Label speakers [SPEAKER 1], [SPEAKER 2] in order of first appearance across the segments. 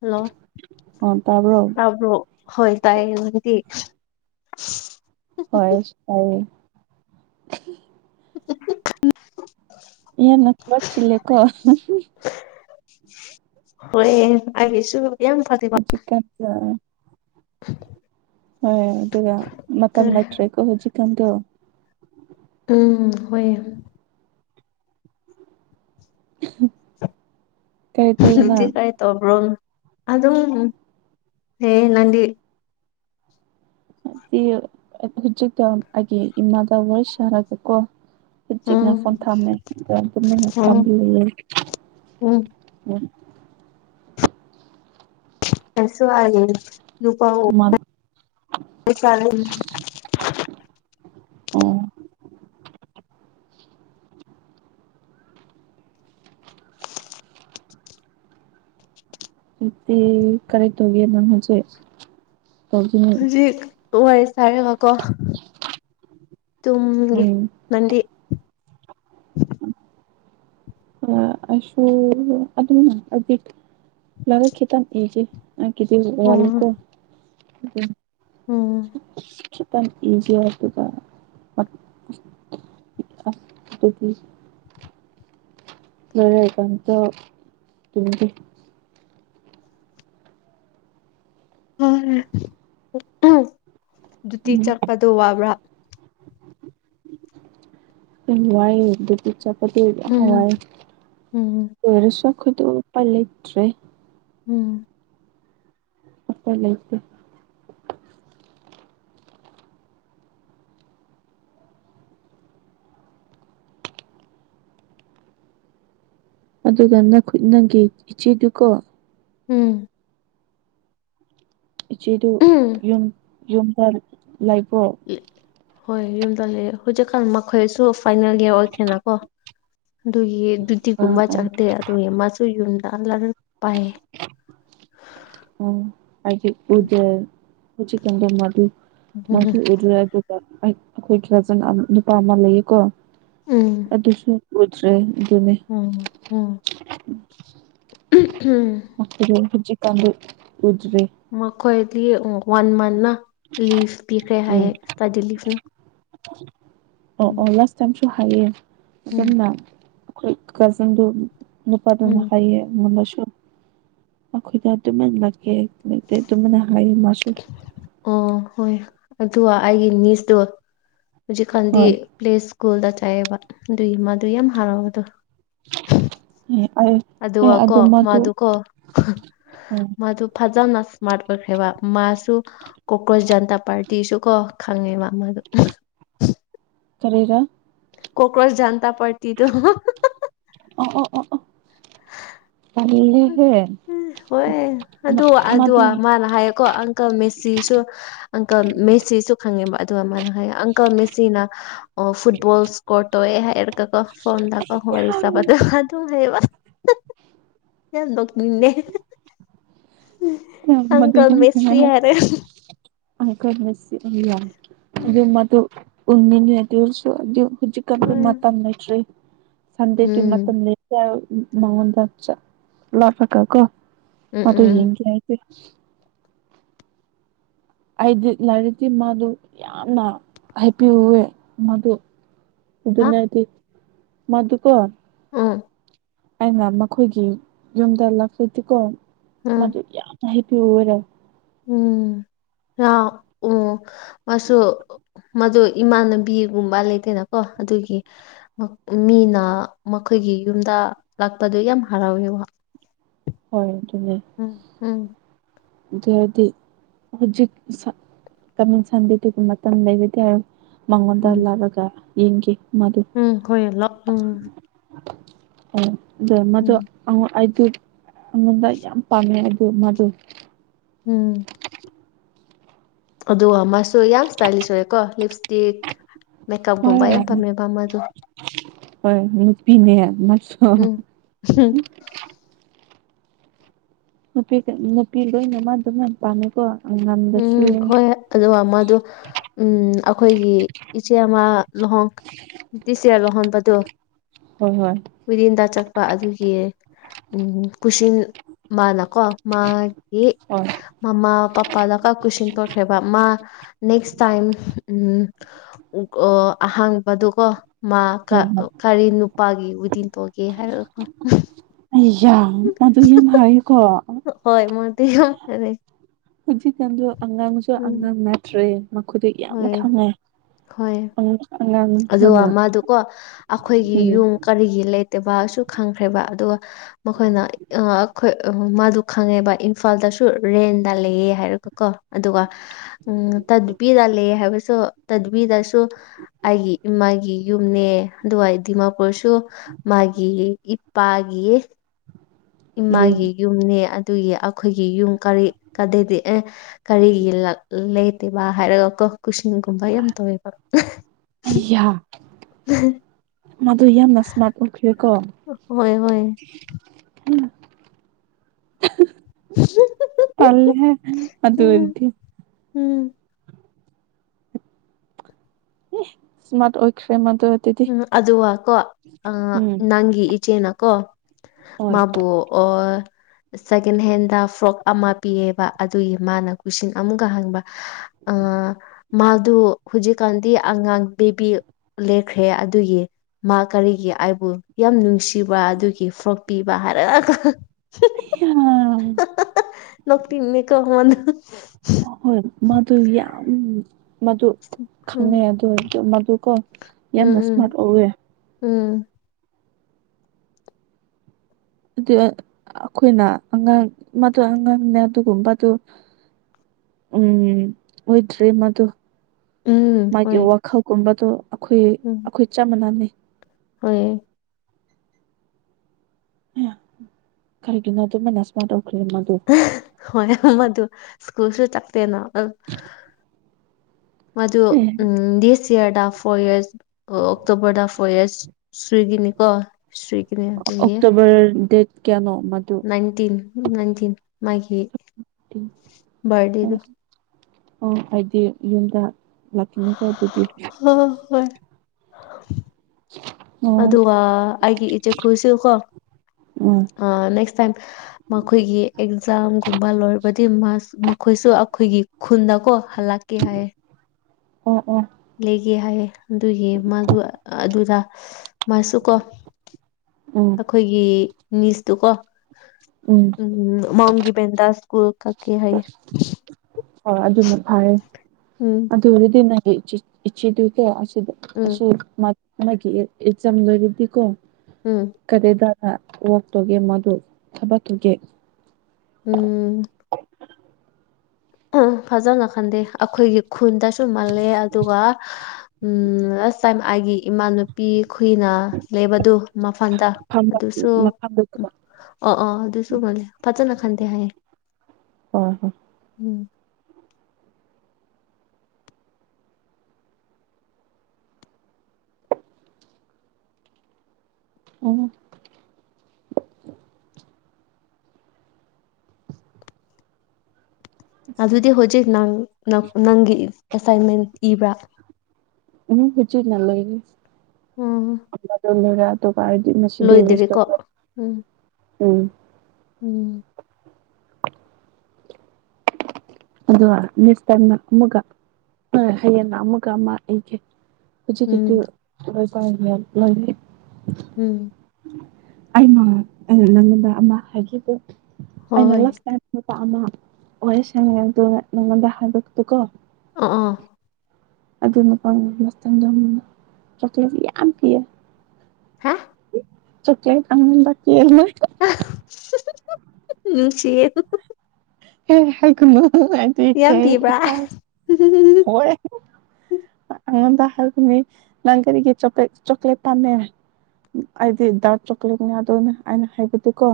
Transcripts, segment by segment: [SPEAKER 1] hello ꯇꯥꯕ꯭ꯔꯣ ꯍꯣꯏ ꯇꯥꯏꯌꯦ ꯑꯗꯨꯗꯤ
[SPEAKER 2] ꯍꯣꯏ ꯑꯩꯁꯨ ꯇꯥꯏꯌꯦ
[SPEAKER 1] [unintelligible]
[SPEAKER 2] ꯌꯥꯝꯅ ꯊꯕꯛ ꯆꯤꯜꯂꯦꯀꯣ
[SPEAKER 1] ꯍꯣꯏ ꯑꯩꯉꯤꯁꯨ ꯌꯥꯝ ꯐꯪꯕ
[SPEAKER 2] ꯆꯤꯛꯟ ꯆ [unintelligible]
[SPEAKER 1] [unintelligible]
[SPEAKER 2] ꯍꯣꯏ ꯑꯗꯨꯒ ꯃꯇꯝ ꯂꯩꯇ꯭ꯔꯦꯀꯣ ꯍꯧꯖꯤꯛꯀꯥꯟꯗꯣ
[SPEAKER 1] ꯎꯝ ꯍꯣꯏ
[SPEAKER 2] ꯀꯔꯤ ꯇꯧꯔꯤꯅꯣ
[SPEAKER 1] ꯇꯤꯇꯥꯏ ꯇꯧꯕꯔꫭ ꯑꯗꯨꯝ ꯍꯩꯌꯦ ꯅꯪꯗꯤ
[SPEAKER 2] ꯁꯤ ꯍꯧꯖꯤꯛꯇ ꯑꯩꯒꯤ ꯏꯃꯥꯒ ꯋꯥꯔꯤ‌ ꯁꯥꯟꯅꯕꯀꫭ
[SPEAKER 1] ꯎꯝ
[SPEAKER 2] ꯍꯧꯖꯤꯛꯅ ꯐꯣꯟ ꯊꯝꯃꯦ ꯐꫭꯟ ꯇꯨꯝꯅꯤꯡꯉ
[SPEAKER 1] ꯎꯝ
[SPEAKER 2] ꯊꯝꯉꯔꯤ ꯍꯥꯏꯌꯦ
[SPEAKER 1] ꯎꯝ
[SPEAKER 2] ꯐꫭꯟ
[SPEAKER 1] ꯀꯁ ꯍꯥꯏ ꯅꯨꯄꯥ
[SPEAKER 2] ꯃꯥ
[SPEAKER 1] ꯆ [unintelligible]
[SPEAKER 2] ꯑꯣ ꯅꯨꯄꯤ ꯈꯔ ꯊꫭꯡꯉꯦꯕ ꯍꯧꯖꯤꯛ ꯇꯧꯒꯅꯤ
[SPEAKER 1] ꯍꯧꯖꯤꯛ ꯋꯥꯔꯤ ꯁꯥꯔꯒꯀꯣ
[SPEAKER 2] [unintelligible]
[SPEAKER 1] ꯇꯨꯝꯒꯦ
[SPEAKER 2] ꯎꯝ
[SPEAKER 1] ꯅꯪꯗꯤ
[SPEAKER 2] ꯎꯝ ꯑ ꯑꯩꯁꯨ ꯑꯗꯨꯝꯅ ꯍꯧꯖꯤꯛ ꯂꯥꯏꯔꯤꯛ ꯈꯤꯇꯪ ꯏꯒꯦ ꯑꯩꯒꯤꯗꯤ
[SPEAKER 1] ꯑꯣ
[SPEAKER 2] ꯋꯥꯠꯂꯤꯀꯣ ꯑꯗꯨ
[SPEAKER 1] ꯎꯝ
[SPEAKER 2] ꯈꯤꯇꯪ ꯏꯒꯦ ꯑꯗꯨꯒ ꯍꯥꯏꯗ [unintelligible] ꯔꯦ ꯍꯥꯏꯀ ꯆ ꯊꯗꯤ [unintelligible]
[SPEAKER 1] ꯃꯥꯅꯤ ꯑꯗꯨ ꯑꯗꯨꯗꯤ ꯆꯠꯄꯗꯣ ꯋꯥꯕ꯭ꯔꯥ
[SPEAKER 2] ꯋꯥꯝ ꯋꯥꯏꯌꯦ ꯑꯗꯨꯒꯤ ꯆꯠ ꯑꯗꯨ
[SPEAKER 1] ꯎꯝ
[SPEAKER 2] ꯆꯞꯃꯥꯟꯅꯔꯅꯤ
[SPEAKER 1] ꯎꯝ
[SPEAKER 2] ꯂꫭꯏꯔꯁꯨ ꯈꯨꯗꫭꯞꯄ ꯂꯩꯇ꯭ꯔꯦ
[SPEAKER 1] ꯎꯝ
[SPEAKER 2] ꯎꯄꯥꯏ ꯂꯩꯇꯦ ꯑꯗꯨꯒ ꯅꯈꯨꯠ ꯅꯪꯒꯤ ꯏꯆꯦꯗꯨꯀꯣ
[SPEAKER 1] ꯎꯝ
[SPEAKER 2] ꯏꯆꯦꯗꯨ
[SPEAKER 1] ꯎꯝ
[SPEAKER 2] ꯌꯨꯝ ꯌꯨꯝꯗ ꯂꯩꯕ꯭ꯔꯣ
[SPEAKER 1] ꯂꯩ ꯍꯣꯏ ꯌꯨꯝꯗ ꯂꯩꯌꯦ ꯍꯧꯖꯤꯛꯀꯥꯟ ꯃꯈꯣꯏꯁꯨ ꯐꯥꯏꯅꯦꯜ ꯌꯔ ꯑꯣꯏꯈꯤꯅꯀꯣ ꯑꯗꯨꯒꯤ ꯑꯗꯨꯗꯤꯒꯨꯝꯕ
[SPEAKER 2] ꯑꯣ ꯑꯣ
[SPEAKER 1] ꯆꯪꯇꯦ ꯑꯗꯨꯒꯤ ꯃꯥꯁꯨ ꯌꯨꯝꯗ ꯍꯜꯂꯒ ꯄꯥꯏꯌꯦ
[SPEAKER 2] ꯎꯝ ꯍꯥꯏꯗꯤ ꯎꯗ꯭ꯔꯦ ꯍꯧꯖꯤꯛ ꯀꯥꯟꯗꯨ ꯃꯥꯗꯨ ꯃꯥꯁꯨ ꯎꯗ꯭ꯔꯦ ꯑꯗꯨ ꯗ ꯑꯩꯈꯣꯏ ꯀꯖꯤꯟ ꯑ ꯅꯨꯄꯥ ꯑꯃ ꯂꯩꯌꯦꯀꯣ
[SPEAKER 1] ꯎꯝ
[SPEAKER 2] ꯑꯗꯨꯁꯨ ꯎꯗ꯭ꯔꯦ ꯑꯗꯨꯅꯦ
[SPEAKER 1] ꯎꯝ ꯎꯝ ꯎꯝ
[SPEAKER 2] ꯃꯊꯩꯗꯨ ꯍꯧꯖꯤꯛ ꯀꯥꯟꯗꯤ ꯎꯗꯔꯤ
[SPEAKER 1] ꯃꯈꯣꯏꯗꯤ ꯋꯥꯟ ꯃꯟꯂ ꯂꯤꯐ ꯄꯤꯈ꯭ꯔꯦ
[SPEAKER 2] ꯎꯝ
[SPEAKER 1] ꯍꯥꯏꯌꯦ ꯏꯁꯇꯗꯤ ꯂꯤꯐꯅ
[SPEAKER 2] ꯑꯣ-
[SPEAKER 1] ꯎꯝ
[SPEAKER 2] ꯑꯣ ꯂꯥꯁ ꯇꯝꯁꯨ ꯍꯥꯏꯌꯦ
[SPEAKER 1] ꯎꯝ
[SPEAKER 2] ꯑꯗꯨꯝꯅ ꯑꯩꯈꯣꯏ ꯀꯖꯤꯟꯗꯨ ꯅꯨꯄꯥꯗꯨꯅ
[SPEAKER 1] ꯎꯝ
[SPEAKER 2] ꯍꯥꯏꯌꯦ ꯅꯉꯣꯟꯗꯁꯨ ꯑꯩꯈꯣꯏꯗ ꯇꯨꯃꯤꯟ ꯂꯥꯛꯀꯦ ꯂꯩꯇꯩ ꯑꯗꯨꯃꯅ ꯍꯥꯏꯌꯦ ꯃꯥꯁꯨ
[SPEAKER 1] ꯑꯣ ꯍꯣꯏ ꯑꯗꯨꯒ ꯑꯩꯒꯤ ꯅꯤꯁꯇꯨ ꯍꯧꯖꯤꯛꯀꯥꯟꯗꯤ
[SPEAKER 2] ꯍꯣꯏ
[SPEAKER 1] ꯄ꯭ꯂꯦ ꯏꯁ꯭ꯀꯨꯜꯗ ꯆꯥꯏꯌꯩꯕ ꯑꯗꯨꯒꯤ ꯃꯥꯗꯨ ꯌꯥꯝ ꯍꯔꯥꯎꯕꯗꯨ
[SPEAKER 2] [unintelligible]
[SPEAKER 1] ꯑꯗꯨꯒ ꯀꯣ
[SPEAKER 2] ꯑꯗꯨ ꯃꯥꯗꯨ
[SPEAKER 1] ꯃꯥꯗꯨꯀꯣ ꯃꯥꯗꯨ ꯐꯖꯅ ꯏꯁꯃꯥꯔꯠ ꯑꯣꯏꯈ꯭ꯔꯦꯕ ꯃꯥꯁꯨ ꯀꯣꯀ꯭ꯔꯣꯁ ꯖꯟꯇꯥ ꯄꯥꯔꯇꯤꯁꯨ ꯀꯣ ꯈꯪꯉꯦꯕ ꯃꯥ ꯃꯥꯗꯨ
[SPEAKER 2] ꯀꯔꯤꯔ
[SPEAKER 1] ꯀꯣꯀ꯭ꯔꯣꯁ ꯖꯟꯇꯥ ꯄꯥꯔꯇꯤꯗꫭ
[SPEAKER 2] ꯑꫭ ꯑꫭ ꯑꫭ
[SPEAKER 1] ꯎꯝ ꯍꯣꯏ ꯑꯗꯨ ꯑꯗꯨ
[SPEAKER 2] ꯃꯗꯨ
[SPEAKER 1] ꯃꯥꯅ ꯍꯥꯏꯌꯦꯀꯣ ꯑꯪꯀ ꯃꯦꯁꯤꯁꯨ ꯑꯪꯀ ꯃꯦꯁꯤꯁꯨ ꯈꯪꯉꯦꯕ ꯑꯗꯨꯒ ꯃꯥꯅ ꯍꯥꯏꯌꯦ ꯑꯪꯀ ꯃꯦꯁꯤꯅ ꯑꯣ ꯐꯨꯠꯕꯣꯜ ꯁꯀꯣꯔ ꯇꯣꯑꯦ ꯍꯥꯏꯔꯒꯀꯣ ꯐꯣꯟꯗꯀꯣ ꯋꯥꯔꯤ ꯁꯥꯕꯗꯣ ꯑꯗꯨꯝ ꯍꯥꯏꯕ ꯌꯥꯝꯣꯛꯅꯤꯅꯦ ꯑꯪꯀꯜ ꯃꯦꯁꯁꯤ ꯍꯥꯏꯔꯦ
[SPEAKER 2] ꯑ ꯈꯔꯁꯤ ꯑꯗꯨ
[SPEAKER 1] ꯎꯝ
[SPEAKER 2] ꯃꯥꯗꯨ ꯎꯃꯤꯅꯤ ꯍꯥꯏ ꯑꯗꯨꯔꯁꯨ ꯑꯗꯨ ꯑꯗꯨ ꯍꯧꯖꯤꯛꯀꯥꯟꯗꯤ ꯃꯇꯝ ꯂꯩꯇ꯭ꯔ ꯁꯟꯗꯦꯗꯨ
[SPEAKER 1] ꯎꯝ
[SPEAKER 2] ꯃꯇꯝ ꯂꯩ ꯃꯉ ꯆ ꯂ ꯀꯒꯣ
[SPEAKER 1] ꯎꯝ ꯎꯝ
[SPEAKER 2] ꯃꯗꯨ ꯌꯦ
[SPEAKER 1] ꯎꯝ
[SPEAKER 2] ꯍꯥꯏꯥꯏꯦ ꯑꯩꯗꯤ ꯂꯥꯏꯔꯤꯛꯇꯤ ꯃꯥꯗꯨ ꯌꯥꯝꯅ ꯍꯥꯏꯦꯞꯄꯤ ꯑꯣꯏꯑꯦ ꯃꯥꯗꯨ
[SPEAKER 1] ꯍꯥ
[SPEAKER 2] ꯑꯗꯨꯅꯥꯏꯗꯤ ꯃꯗꯨꯀꯣ
[SPEAKER 1] ꯑꯥ
[SPEAKER 2] ꯑꯩꯅ ꯃꯈꯣꯏꯒꯤ ꯌꯨꯝꯗ ꯂꯥꯛꯆꯗꯗꯤꯀꯣ
[SPEAKER 1] ꯎꯝ
[SPEAKER 2] ꯃꯗꯨ ꯌꯥꯝꯅ ꯍꯥꯏꯄꯤ ꯑꯣꯏꯔꯦ
[SPEAKER 1] ꯎꯝ ꯍ ꯎꯝ ꯃꯥꯁꯨ ꯃꯗꯣ ꯏꯃꯥꯟꯅꯕꯤꯒꯨꯝꯕ ꯂꯩꯇꯦꯅꯀꯣ ꯑꯗꯨꯒꯤ ꯃꯤꯅ ꯃꯈꯣꯏꯒꯤ ꯌꯨꯝꯗ ꯂꯥꯛꯄꯗꯣ ꯌꯥꯝ ꯍꯔꯥꯎꯋꯦ ꯋꯥ
[SPEAKER 2] ꯍꯣꯏ ꯑꯗꯨꯝ
[SPEAKER 1] ꯎꯝ ꯎꯝ
[SPEAKER 2] ꯑꯗꯨ ꯑꯣꯏꯔꯗꯤ ꯍꯧꯖꯤꯛ ꯀꯃꯤꯡ ꯁꯟꯗꯦꯗꯨꯒꯤ ꯃꯇꯝ ꯂꯩꯕꯗꯤ ꯍꯥꯏꯔ ꯃꯉꯣꯟꯗ
[SPEAKER 1] ꯎꯝ
[SPEAKER 2] ꯂꯥꯛꯂꯒ ꯌꯦꯡꯒꯦ ꯃꯗꯨ
[SPEAKER 1] ꯎꯝ ꯍꯣꯏ ꯂꯥꯛ ꯎꯝ
[SPEAKER 2] ꯑꯣ ꯑꯗ ꯃꯗꯨ
[SPEAKER 1] ꯎꯝ
[SPEAKER 2] ꯑꯩ ꯑꯩꯉꯣꯟꯗ ꯌꯥꯝ ꯄꯥꯝꯃꯦ ꯑꯗꯨ ꯃꯥꯗꯣ
[SPEAKER 1] ꯎꯝ ꯑꯗꯨꯒ ꯃꯥꯁꯨ ꯌꯥꯝ ꯏꯁ꯭ꯇꯥꯏꯂꯤꯁ ꯑꯣꯏꯌꯀꯣ ꯂꯤꯞ ꯏꯁꯇꯤꯛ
[SPEAKER 2] ꯍꯣꯏ
[SPEAKER 1] ꯃꯦꯀꯞꯒꯨꯝꯕ ꯌꯥꯝ ꯄꯝꯃꯦ ꯄꯥꯝꯃ ꯑꯗꯨ
[SPEAKER 2] ꯍꯣꯏ ꯅꯨꯄꯤꯅꯦ
[SPEAKER 1] ꯎꯝ
[SPEAKER 2] ꯅꯨꯄꯤꯗ ꯅꯨꯄꯤ ꯂꯅ ꯃꯥ ꯑꯗꯨ ꯄꯅꯤ ꯀꯣ
[SPEAKER 1] ꯎꯝ ꯍꯣꯏ ꯑꯗꯨꯒ ꯃꯗꯨ ꯑꯩꯈꯣꯏꯒꯤ ꯏꯆꯦ ꯑꯃ ꯂꯨꯍꯣꯡ ꯇꯤꯁ ꯑꯦꯌꯥꯔ ꯂꯧꯍꯟꯕꯗꯣ
[SPEAKER 2] ꯍꯣꯏ ꯍꯣꯏ
[SPEAKER 1] ꯋꯤꯗꯤꯟ ꯗ ꯆꯠꯄ ꯑꯗꯨꯒꯤ ꯎꯝ ꯀꯨꯁꯤꯟ ꯃꯥꯅꯀꯣ ꯃꯥꯒꯤ
[SPEAKER 2] ꯍꯣꯏ
[SPEAKER 1] ꯃꯃꯥ ꯃꯄꯥꯗ ꯀꯥ ꯀꯨꯏꯁꯤꯟ ꯇꯣꯛꯈ꯭ꯔꯦꯕ ꯃꯥ ꯅꯦꯛꯁ ꯇꯥꯏꯝ ꯎ ꯑꯣ ꯑꯍꯥꯡꯕꯗꯨꯀꯣ ꯃꯥ
[SPEAKER 2] ꯍꯣꯏ ꯍꯣꯏ
[SPEAKER 1] ꯀꯔꯤ ꯅꯨꯄꯥꯒꯤ ꯗꯤꯟꯇꯣꯛꯒꯦ ꯍꯥꯏꯔꯒ
[SPEAKER 2] ꯑꯩ ꯌꯥ ꯃꯗꯨꯒꯤ ꯃꯍꯥꯏꯌꯨꯀꯣ
[SPEAKER 1] ꯍꯣꯏ ꯃ‌ꯣꯏꯗꯤ ꯌꯥꯝ [inaudible]
[SPEAKER 2] ꯍꯧꯖꯤ ꯀ ꯑꯉꯥꯡꯁꯨ
[SPEAKER 1] ꯎꯝ
[SPEAKER 2] ꯑꯉꯝ ꯅꯠꯇ꯭ꯔꯦ ꯃꯈꯣꯏꯗꯤ ꯌꯥꯝ
[SPEAKER 1] ꯍꯣꯏ
[SPEAKER 2] ꯈꯪꯉꯦ
[SPEAKER 1] ꯍꯣꯏ
[SPEAKER 2] ꯎꯪ
[SPEAKER 1] ꯑꯗꯨꯒ ꯃꯥꯗꯨꯀꯣ ꯑꯩꯈꯣꯏꯒꯤ
[SPEAKER 2] ꯎꯝ
[SPEAKER 1] ꯌꯨꯝ ꯀꯔꯤꯒꯤ ꯂꯩꯇꯦꯕꯁꯨ ꯈꯪꯈ꯭ꯔꯦꯕ ꯑꯗꯨꯒ ꯃꯈꯣꯏꯅ ꯑꯩꯈꯣꯏ ꯃꯥꯗꯨ ꯈꯪꯉꯦꯕ ꯏꯝꯐꯥꯜꯗꯁꯨ ꯔꯦꯟꯗ ꯂꯩꯑ ꯍꯥꯏꯔꯒ ꯀꯣ ꯑꯗꯨꯒ ꯎꯝ ꯇꯗꯨꯄꯤꯗ ꯂꯩ ꯍꯥꯏꯕꯁꯨ ꯇꯗꯨꯕꯤꯗꯁꯨ ꯑꯩꯒꯤ ꯏꯃꯥꯒꯤ ꯌꯨꯝꯅꯦ ꯑꯗꯨꯋꯥꯏ ꯗꯤꯃꯥꯄꯨꯔꯁꯨ ꯃꯥꯒꯤ ꯏꯄꯥꯒꯤ
[SPEAKER 2] ꯌꯨꯝ
[SPEAKER 1] ꯏꯃꯥꯒꯤ ꯌꯨꯝꯅꯦ ꯑꯗꯨꯒꯤ ꯑꯩꯈꯣꯏꯒꯤ ꯌꯨꯝ ꯀꯔꯤ ꯀꯗꯩꯗꯤ ꯑꯦ ꯀꯔꯤꯒꯤ ꯂꯩꯇꯦꯕ ꯍꯥꯏꯔꯒ ꯀ ꯀꯨꯁꯟꯒꯨꯝꯕ ꯌꯥꯝ ꯇꯧꯋꯦꯕ
[SPEAKER 2] ꯑꯩꯌꯥ
[SPEAKER 1] ꯎꯝ
[SPEAKER 2] ꯃꯥꯗꯨ ꯌꯥꯝꯅ ꯏꯁꯃꯥꯔꯠ ꯑꯣꯏꯈ꯭ꯔꯦ ꯀꯣ
[SPEAKER 1] ꯍꯣꯏ ꯍꯣꯏ
[SPEAKER 2] ꯎꯝ ꯄꯜꯂꯦꯍꯦ ꯑꯗꯨ ꯑꯗꯨ
[SPEAKER 1] ꯎꯝ
[SPEAKER 2] ꯑꯣꯏꯗꯤ
[SPEAKER 1] ꯎꯝ
[SPEAKER 2] ꯏꯁꯃꯥ ꯑꯣꯏꯈ꯭ꯔꯦ ꯃꯗꯨ ꯑꯗꯨꯗꯤ
[SPEAKER 1] ꯎꯝ ꯑꯗꯨꯒ ꯀꯣ ꯑꯥ
[SPEAKER 2] ꯎꯝ
[SPEAKER 1] ꯅꯪꯒꯤ ꯏꯆꯦꯅꯀꯣ
[SPEAKER 2] ꯍꯣꯏ
[SPEAKER 1] ꯃꯥꯕꯨ ꯑꯣ ꯁꯦꯀꯦꯟ ꯍꯦꯟꯗ ꯐ꯭ꯔꯣꯛ ꯑꯃ ꯄꯤꯑꯦꯕ ꯑꯗꯨꯒꯤ ꯃꯥꯅ ꯀꯨꯏꯁꯟ ꯑꯃꯨꯛꯒ ꯍꯪꯕ ꯑ ꯃꯥꯗꯨ ꯍꯧꯖꯤꯛꯀꯥꯟꯗꯤ ꯑꯉꯥꯡ ꯕꯤꯕꯤ ꯂꯦ ꯈ꯭ꯔꯦ ꯑꯗꯨꯒꯤ ꯃꯥ ꯀꯔꯤꯒꯤ ꯑꯩꯕꯨ ꯌꯥꯝ ꯅꯨꯡꯁꯤꯕ ꯑꯗꯨꯒꯤ ꯐ꯭ꯔꯣꯛ ꯄꯤꯕ ꯍꯥꯏꯔ ꯂ ꯇ ꯏꯅꯦ ꯀꯃꯅ
[SPEAKER 2] ꯍꯣꯏ ꯃꯥꯗꯨ ꯌꯥꯝ ꯃꯗꯨ
[SPEAKER 1] ꯎꯝ
[SPEAKER 2] ꯈꯪꯅꯩ ꯑꯗꯨ ꯑꯣꯏꯖꯨ ꯃꯗꯨꯀꯣ
[SPEAKER 1] ꯎꯝ
[SPEAKER 2] ꯌꯥꯝꯅ
[SPEAKER 1] ꯎꯝ
[SPEAKER 2] ꯏ꯭ꯁꯃꯥꯔꯠ ꯑꯣꯏꯋꯦ
[SPEAKER 1] ꯎꯝ
[SPEAKER 2] [inaudible] ꯑꯩꯈꯣꯏꯅ ꯑꯉꯥꯡ ꯃꯗꯨ ꯑꯉꯥꯡꯅꯦ ꯑꯗꯨꯒꯨꯝꯕꯗꯨ ꯎꯝ ꯑꯣꯏꯗꯊ꯭ꯔꯤ ꯃꯗꯨ
[SPEAKER 1] ꯎꯝ
[SPEAKER 2] ꯃꯥꯒꯤ
[SPEAKER 1] ꯍꯣꯏ
[SPEAKER 2] ꯋꯥꯈꯜꯒꯨꯝꯕꯗꯣ ꯑꯩꯈꯣꯏ
[SPEAKER 1] ꯎꯝ
[SPEAKER 2] ꯑꯩꯈꯣꯏ ꯆꯞ ꯃꯥꯟꯅꯩ
[SPEAKER 1] [inaudible]
[SPEAKER 2] ꯀꯔꯤꯅ ꯑꯗꯨ ꯃꯟꯅꯁꯃꯧꯔ ꯑ ꯑꯗꯨꯣ
[SPEAKER 1] ꯃꯌꯥꯝ ꯑꯗꯨ ꯁ꯭ꯀꯨꯜꯁꯨ ꯆꯥꯛꯇꯦꯅ ꯑ ꯃꯗꯨ ꯗꯤꯁ ꯏ꯭ꯌꯥꯔꯗ ꯐꯣꯔ ꯏꯌ꯭ꯔꯁ ꯑꯣꯛꯇꯣꯕꯔꯗ ꯐꯣꯔ ꯏꯌ꯭ꯔꯁ ꯁ꯭ꯔꯤꯒꯤꯅꯤ ꯀꯣ ꯁ꯭ꯔꯤꯛ
[SPEAKER 2] ꯑꯣꯛꯇꯣꯕꯔ ꯗꯦꯠ ꯀꯌꯥꯩꯅꯣ ꯃꯗꯨ
[SPEAKER 1] ꯅꯟꯇꯤꯟ ꯅꯟꯇꯤꯟ ꯃꯥꯒꯤ
[SPEAKER 2] ꯍ
[SPEAKER 1] ꯕꯥꯔꯗꯦꯗꯣ
[SPEAKER 2] ꯑꯥ ꯍꯥꯏꯗꯤ ꯌꯨꯝꯗ ꯂꯥꯛꯅꯤꯡꯗꯕꯒꯤ
[SPEAKER 1] ꯍ ꯍꯣꯏ
[SPEAKER 2] ꯑꯣ
[SPEAKER 1] ꯑꯗꯨꯒ ꯑꯩꯒꯤ ꯏꯆꯦ ꯈꯨꯜꯁꯨꯀꯣ
[SPEAKER 2] ꯎꯝ
[SPEAKER 1] ꯑꯥ ꯅꯦꯛꯁ ꯇꯥꯏꯝ ꯃꯈꯣꯏꯒꯤ ꯑꯦꯛꯖꯥꯝꯒꯨꯝꯕ ꯂꯣꯏꯔꯕꯗꯤ ꯃꯈꯣꯏꯁꯨ ꯑꯩꯈꯣꯏꯒꯤ ꯈꯨꯟꯗꯀꯣ ꯍꯜꯂꯛꯀ‌ꯦ ꯍꯥꯏꯌ‌ꯦ
[SPEAKER 2] ꯎꯝ ꯎꯝ
[SPEAKER 1] ꯂꯩꯒꯦ ꯍꯥꯏꯌꯦꯦ ꯑꯗꯨꯒꯤ ꯃꯥꯗꯨ ꯑꯗꯨꯗ ꯃꯥꯁꯨ ꯀꯣ
[SPEAKER 2] ꯎꯝ
[SPEAKER 1] ꯑꯩꯈꯣꯏꯒꯤ ꯃꯤꯁꯇꯨꯀꯣ ꯎꯝ ꯃ‌‌ꯣꯝꯒꯤ ꯄ‌ꯦꯟꯗꯥꯁ ꯁ꯭ꯀꯨꯜ [inaudible] ꯀ ꯍꯥꯏꯌꯦꯌꯦ ꯎꯝ
[SPEAKER 2] ꯔꯗꯤ
[SPEAKER 1] ꯎꯝ
[SPEAKER 2] ꯏꯀꯦ ꯃꯥꯒꯤ ꯑꯦꯛ-ꯑꯦꯛꯖꯝ ꯂꯣꯏꯕꯗꯤ ꯀꯣ
[SPEAKER 1] ꯎꯝ
[SPEAKER 2] ꯀꯔꯤꯗꯔꯥ ꯑꯣꯛꯇꯨꯒꯤ ꯃꯗꯨ ꯊꯕꯛꯇꯨꯒꯤ
[SPEAKER 1] ꯎꯝ ꯐꯥꯖꯉ ꯈꯟꯗꯦ ꯑꯩꯈꯣꯏꯒꯤ ꯈꯨꯟꯗꯁꯨ ꯃꯥꯜꯂꯦ ꯑꯗꯨꯒ ꯂꯥꯁ ꯇꯥꯏꯝ ꯑꯩꯒꯤ ꯏꯃꯥꯟ ꯅꯨꯨꯄꯤ ꯈꯨꯨꯏꯅ ꯂꯩꯕꯗꯨ ꯃꯐꯜꯗ
[SPEAKER 2] ꯐꯝꯕꯒꯤ
[SPEAKER 1] ꯑꯗꯨꯁꯨ
[SPEAKER 2] ꯃꯐꯝꯗꯨꯀꯣ
[SPEAKER 1] ꯑꯣ-ꯑꯣ ꯑꯗꯨꯁꯨ ꯃꯥꯂꯦ ꯐꯖꯅ ꯈꯟꯗꯦ ꯍꯥꯏꯌꯦ
[SPEAKER 2] ꯍ ꯍꯣꯏ
[SPEAKER 1] ꯎꯝ
[SPEAKER 2] ꯎꯝ
[SPEAKER 1] ꯑꯗꯨꯗꯤ ꯍꯧꯖꯤꯛ ꯅꯪ ꯅꯪꯒꯤ ꯑꯦꯁꯥꯏꯟꯃꯦꯟ ꯏꯕ꯭ꯔꯥ
[SPEAKER 2] ꯎꯝ ꯍꯨꯆꯤ ꯅꯂ ꯂꯩꯦ
[SPEAKER 1] ꯎꯝ
[SPEAKER 2] ꯔ ꯑꯗꯨꯣ ꯄꯔ ꯃꯁꯤꯁꯤꯔꯕꯁ
[SPEAKER 1] ꯂꯣꯏꯗ꯭ꯔꯤꯀꯣ ꯎꯝ
[SPEAKER 2] ꯎꯝ
[SPEAKER 1] ꯎꯝ
[SPEAKER 2] ꯑꯗꯨꯒ ꯅꯦꯛꯁ ꯇꯥꯏꯝꯅ ꯑꯃꯨꯛꯒ ꯍꯌꯦꯡꯅ ꯑꯃꯨꯛꯀ‌ ꯑꯃ ꯑꯩꯒꯦ ꯎ ꯎꯆꯖꯤ ꯀꯦ
[SPEAKER 1] ꯎꯝ
[SPEAKER 2] ꯑꯣꯏ ꯃ [inaudible]
[SPEAKER 1] ꯎꯝ
[SPEAKER 2] ꯑꯩꯅ-ꯑꯩꯅ ꯅꯪꯑ‌‌ꯣꯟꯗ ꯑꯃ ꯍꯥꯏꯒ‌ꯦꯀ‌ꯣ ꯑꯩꯅ
[SPEAKER 1] ꯍꯣꯏ
[SPEAKER 2] ꯂꯥꯁ ꯇꯥꯏꯝ ꯅꯨꯄꯥ ꯑꯃ ꯋꯥꯔꯤ ꯁꯥꯟꯅꯩ ꯍꯥꯢꯕꯗꯨ ꯅꯪꯑꯣꯟꯗ ꯍꯥꯕꯗꯨ ꯀꯣ
[SPEAKER 1] ꯑꯣ-ꯑꯣ
[SPEAKER 2] ꯑꯗꯨ ꯃꯄꯗ ꯆꯣꯀ꯭ꯂꯦꯠꯁꯤ ꯌꯥꯝ ꯀꯤꯌꯦꯦ [inaudible]
[SPEAKER 1] ꯍꯥ
[SPEAKER 2] ꯆꯣꯛꯀ꯭ꯂꯦꯠ ꯑꯃꯨꯟꯕ [inaudible]
[SPEAKER 1] ꯎ ꯁꯤ [inaudible]
[SPEAKER 2] ꯍꯦ ꯍꯥꯏ ꯀꯅꯨ [inaudible]
[SPEAKER 1] ꯌꯥꯝ ꯀꯤꯕ꯭ꯔꯥ
[SPEAKER 2] ꯑꯩꯉꯣꯡꯗ ꯍꯥꯏꯕꯅꯦ ꯅꯪ ꯀꯔꯤꯒꯤ ꯆ꯭ꯂꯦ ꯆꯣꯛꯂꯦꯠ ꯄꯥꯝꯃꯦ ꯑꯩꯗꯤ ꯗꯥꯛ ꯆꯧꯀ꯭ꯂꯦꯠꯅꯦ ꯑꯗꯨꯅꯦ ꯑꯩꯅ ꯍꯥꯏꯕꯗꯤꯀꯣ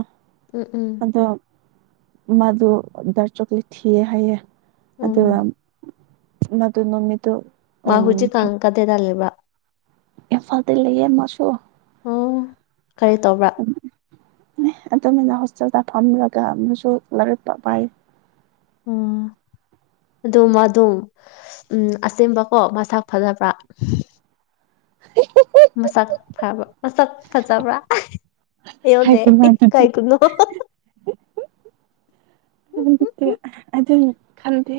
[SPEAKER 1] ꯎꯝ ꯎꯝ
[SPEAKER 2] ꯑꯗꯣ ꯃꯥꯗꯣ ꯗꯥꯔꯠ ꯆꯣꯀ꯭ꯂꯦꯠ ꯊꯤꯌꯦ ꯍꯥꯏꯌꯦ ꯑꯗꯨꯒ
[SPEAKER 1] ꯎꯝ
[SPEAKER 2] ꯃꯗꯨ ꯅꯨꯃꯤꯠꯇꯨ
[SPEAKER 1] ꯃꯥꯨ
[SPEAKER 2] ꯎꯝ
[SPEAKER 1] ꯍꯧꯖꯤꯛꯀꯥꯟ ꯀꯥꯗꯥꯏꯗ ꯂꯩꯕ꯭ꯔꯥ
[SPEAKER 2] ꯏꯝꯐꯥꯜꯗ ꯂꯩꯌꯦ ꯃꯥꯁꯨ
[SPEAKER 1] ꯑꯣ ꯀꯔꯤ ꯇꯧꯕ꯭ꯔꯥ
[SPEAKER 2] ꯑꯗꯨꯃꯥꯏꯅ ꯍꯣꯁꯇꯦꯜꯗ ꯐꯝꯂꯒ ꯑꯃꯛꯁꯨ ꯂꯥꯏꯔꯤꯛ ꯄꯥꯏ
[SPEAKER 1] ꯎꯝ ꯑꯗꯨ ꯃꯥ ꯑꯗꯢ ꯎꯝ ꯑꯁꯦꯡꯕꯀꯣ ꯃꯁꯛ ꯐꯖꯕ꯭ꯔꯥ
[SPEAKER 2] [inaudible]
[SPEAKER 1] ꯃꯁꯛ ꯐꯕ ꯃꯁꯛ ꯐꯖꯕ꯭ꯔꯥ ꯍꯥꯢꯌꯨꯅꯦ
[SPEAKER 2] ꯍꯥꯏꯒꯅꯨ ꯑꯗꯨꯗꯤ
[SPEAKER 1] ꯏꯀꯥꯏꯒꯅꯨ
[SPEAKER 2] ꯑꯗꯨ ꯑꯗꯨꯝ ꯈꯟꯗꯦ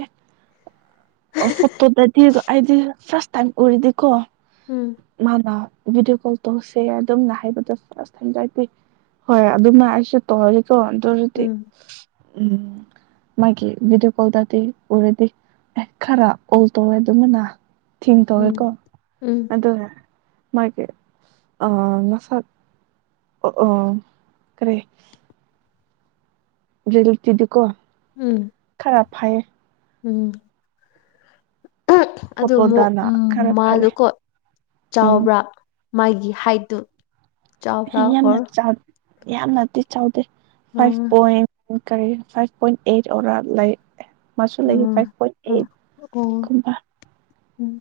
[SPEAKER 2] ꯐꯣꯇꯣ‌ꯗꯗꯤ ꯑꯩꯗꯤ ꯐꯥꯔꯁ ꯇꯥꯏꯝ ꯎꯔꯤꯗꯤꯀꯣ
[SPEAKER 1] ꯎꯝ
[SPEAKER 2] ꯃꯥꯅ ꯚꯤꯗꯤꯑꯣ ꯀꯣꯜ ꯇꯧꯁꯦ ꯑꯗꯨꯝꯅ ꯍꯥꯏꯕꯗꯣ ꯑꯁ ꯍꯩꯅꯗꯦ ꯍꯣꯏ ꯑꯗꯨꯝꯅ ꯑꯩꯁꯨ ꯇ‌ꯧꯔꯤ ꯀꯣ ꯇꯔꯗꯤ
[SPEAKER 1] ꯎꯝ
[SPEAKER 2] ꯎꯝ ꯃꯥꯒꯤ [inaudible] ꯚꯗꯤꯑꯣ ꯀꯣꯜꯗꯗꯤ ꯑꯣꯏꯔꯗꯤ ꯈꯔ ꯑꯣꯜ ꯇꯧꯋꯦ ꯑꯗꯨꯅ ꯊꯤꯡ
[SPEAKER 1] ꯎꯝ
[SPEAKER 2] ꯇꯧꯋꯦꯀꯣ
[SPEAKER 1] ꯎꯝ
[SPEAKER 2] ꯑꯗꯨ ꯃꯥꯒꯤ ꯑ ꯃꯁꯛ ꯑꯣ ꯑꯣ ꯀꯔꯤ ꯦꯜ ꯇꯗ ꯀꯣ [inaudible]
[SPEAKER 1] ꯎꯝ
[SPEAKER 2] ꯌꯥꯝ ꯐꯩ
[SPEAKER 1] ꯎꯝ ꯑꯗꯨ ꯑꯃꯨꯛ
[SPEAKER 2] ꯐꯣꯇꯣꯗꯅ ꯈꯔ ꯐꯠꯂꯦ
[SPEAKER 1] ꯃꯥꯗꯨꯀꯣ
[SPEAKER 2] ꯎꯝ
[SPEAKER 1] ꯆꯥꯎꯕ꯭ꯔꯥ ꯃꯥꯒꯤ ꯍꯥꯏꯠꯇꯨ ꯆꯥꯎꯕ꯭ꯔꯥ
[SPEAKER 2] ꯌꯥꯝꯅ
[SPEAKER 1] ꯑꯣꯔ
[SPEAKER 2] ꯆꯥꯎ ꯌꯥꯝꯅꯗꯤ ꯆꯥꯎꯗꯦ ꯐꯥꯏꯚ
[SPEAKER 1] ꯎꯝ
[SPEAKER 2] ꯄꯣꯏꯟ ꯀꯔꯤ ꯐꯥꯏꯚ ꯄꯣꯏꯟ ꯑꯩꯠ ꯑꯣꯔꯥ ꯂꯩ ꯃꯥꯁꯨ ꯂꯩ
[SPEAKER 1] um
[SPEAKER 2] five point
[SPEAKER 1] um
[SPEAKER 2] eight
[SPEAKER 1] ꯑꯣ
[SPEAKER 2] ꯒꯨꯝꯕ
[SPEAKER 1] um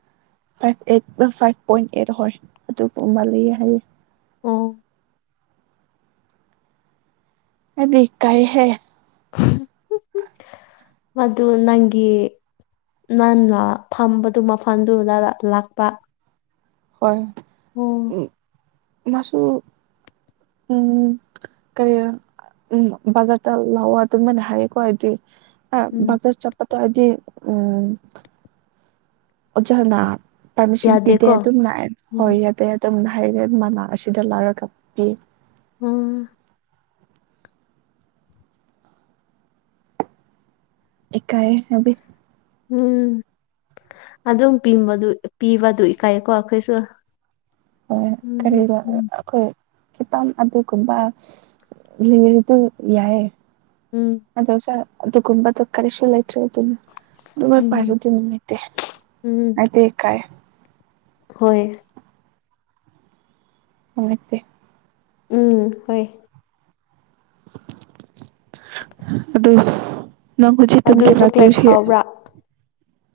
[SPEAKER 2] five eight five point eight ꯍꯣꯏ ꯑꯗꯨꯒꯨꯝꯕ ꯂꯩꯌꯦ ꯍꯥꯏꯌꯦ
[SPEAKER 1] ꯑꯣ
[SPEAKER 2] ꯑꯩꯗꯤ ꯢꯀꯥꯏ ꯍꯦ
[SPEAKER 1] ꯃꯗꯨ ꯅꯪꯒꯤ ꯅꯪ ꯐꯝꯕꯗꯨ ꯃꯐꯝꯗꯨꯗ ꯂꯥꯛꯄ
[SPEAKER 2] ꯍꯣꯏ
[SPEAKER 1] ꯑꯣ
[SPEAKER 2] ꯃꯥꯁꯨ ꯎꯝ ꯀꯩ ꯎꯝ ꯕꯖꯥꯔꯗ ꯂꯥꯛꯑꯣ ꯑꯗꯨꯃꯥꯏꯅ ꯍꯥꯏꯌꯦꯀꯣ ꯍꯥꯏꯗꯤ ꯑ
[SPEAKER 1] ꯎꯝ
[SPEAKER 2] ꯕꯥꯖꯥꯔ ꯆꯠꯞꯇꯣ ꯑꯩꯗꯤ ꯎꯝ ꯑꯣꯖꯥꯅ ꯄꯥꯔꯃꯤꯁꯟ ꯄꯤꯗꯦ
[SPEAKER 1] ꯌꯥꯗꯦꯀꯣ
[SPEAKER 2] ꯑꯗꯨꯝ ꯂꯥꯛꯑꯦ
[SPEAKER 1] ꯎꯝ
[SPEAKER 2] ꯍꯣꯏ ꯌꯥꯗꯦ ꯇꯝꯅ ꯍꯥꯏꯅ‌ꯦ ꯃꯅꯥ ꯑꯁꯤꯗ ꯂꯥꯏꯔꯒ ꯄꯤ
[SPEAKER 1] ꯎꯝ
[SPEAKER 2] ꯏꯀꯥꯏ ꯁꯕꯤ
[SPEAKER 1] ꯎꯝ ꯑꯗꯨꯝ ꯄꯤꯝꯕꯗꯨ ꯄꯤꯕꯗꯨ ꯏꯀꯥꯏꯀꯣ ꯑꯩꯈꯣꯏꯁꯨ
[SPEAKER 2] ꯍꯣꯏ
[SPEAKER 1] ꯎꯝ
[SPEAKER 2] ꯀꯔꯤꯔꯥ
[SPEAKER 1] ꯎꯝ
[SPEAKER 2] ꯑꯩꯈꯣꯏ ꯈꯤꯇꯝ ꯑꯗꯨꯒꯨꯝꯕꯥ [inaudible] ꯌꯥꯏ
[SPEAKER 1] ꯎꯝ
[SPEAKER 2] ꯑꯗꯣꯏꯁ ꯑꯗꯨꯒꯨꯝꯕꯗ‌ꯣ ꯀꯔꯤꯁꯨ ꯂꯩꯇ꯭ꯔꯦ ꯑꯗꯨꯅ ꯑꯗꯨꯃ
[SPEAKER 1] ꯎꯝ
[SPEAKER 2] ꯄꯥꯏꯔꯦꯗꯤ ꯅꯨꯃꯤꯠꯇꯦ
[SPEAKER 1] ꯎꯝ
[SPEAKER 2] ꯑꯗꯤ ꯀꯥꯏ
[SPEAKER 1] ꯍꯣꯏ
[SPEAKER 2] ꯅꯨꯉꯥꯏꯇ‌ꯦ
[SPEAKER 1] ꯎꯝ ꯍꯣꯏ
[SPEAKER 2] ꯑꯗ‌ꯣ ꯅꯪ ꯍꯧꯖꯤꯛ ꯇꯝꯒꯤ
[SPEAKER 1] ꯑꯗꯨ ꯆꯣꯀ꯭ꯂꯦꯠ
[SPEAKER 2] ꯋꯥꯇ‌ꯣꯏꯁꯤ
[SPEAKER 1] ꯍꯥꯎꯕ꯭ꯔꯥ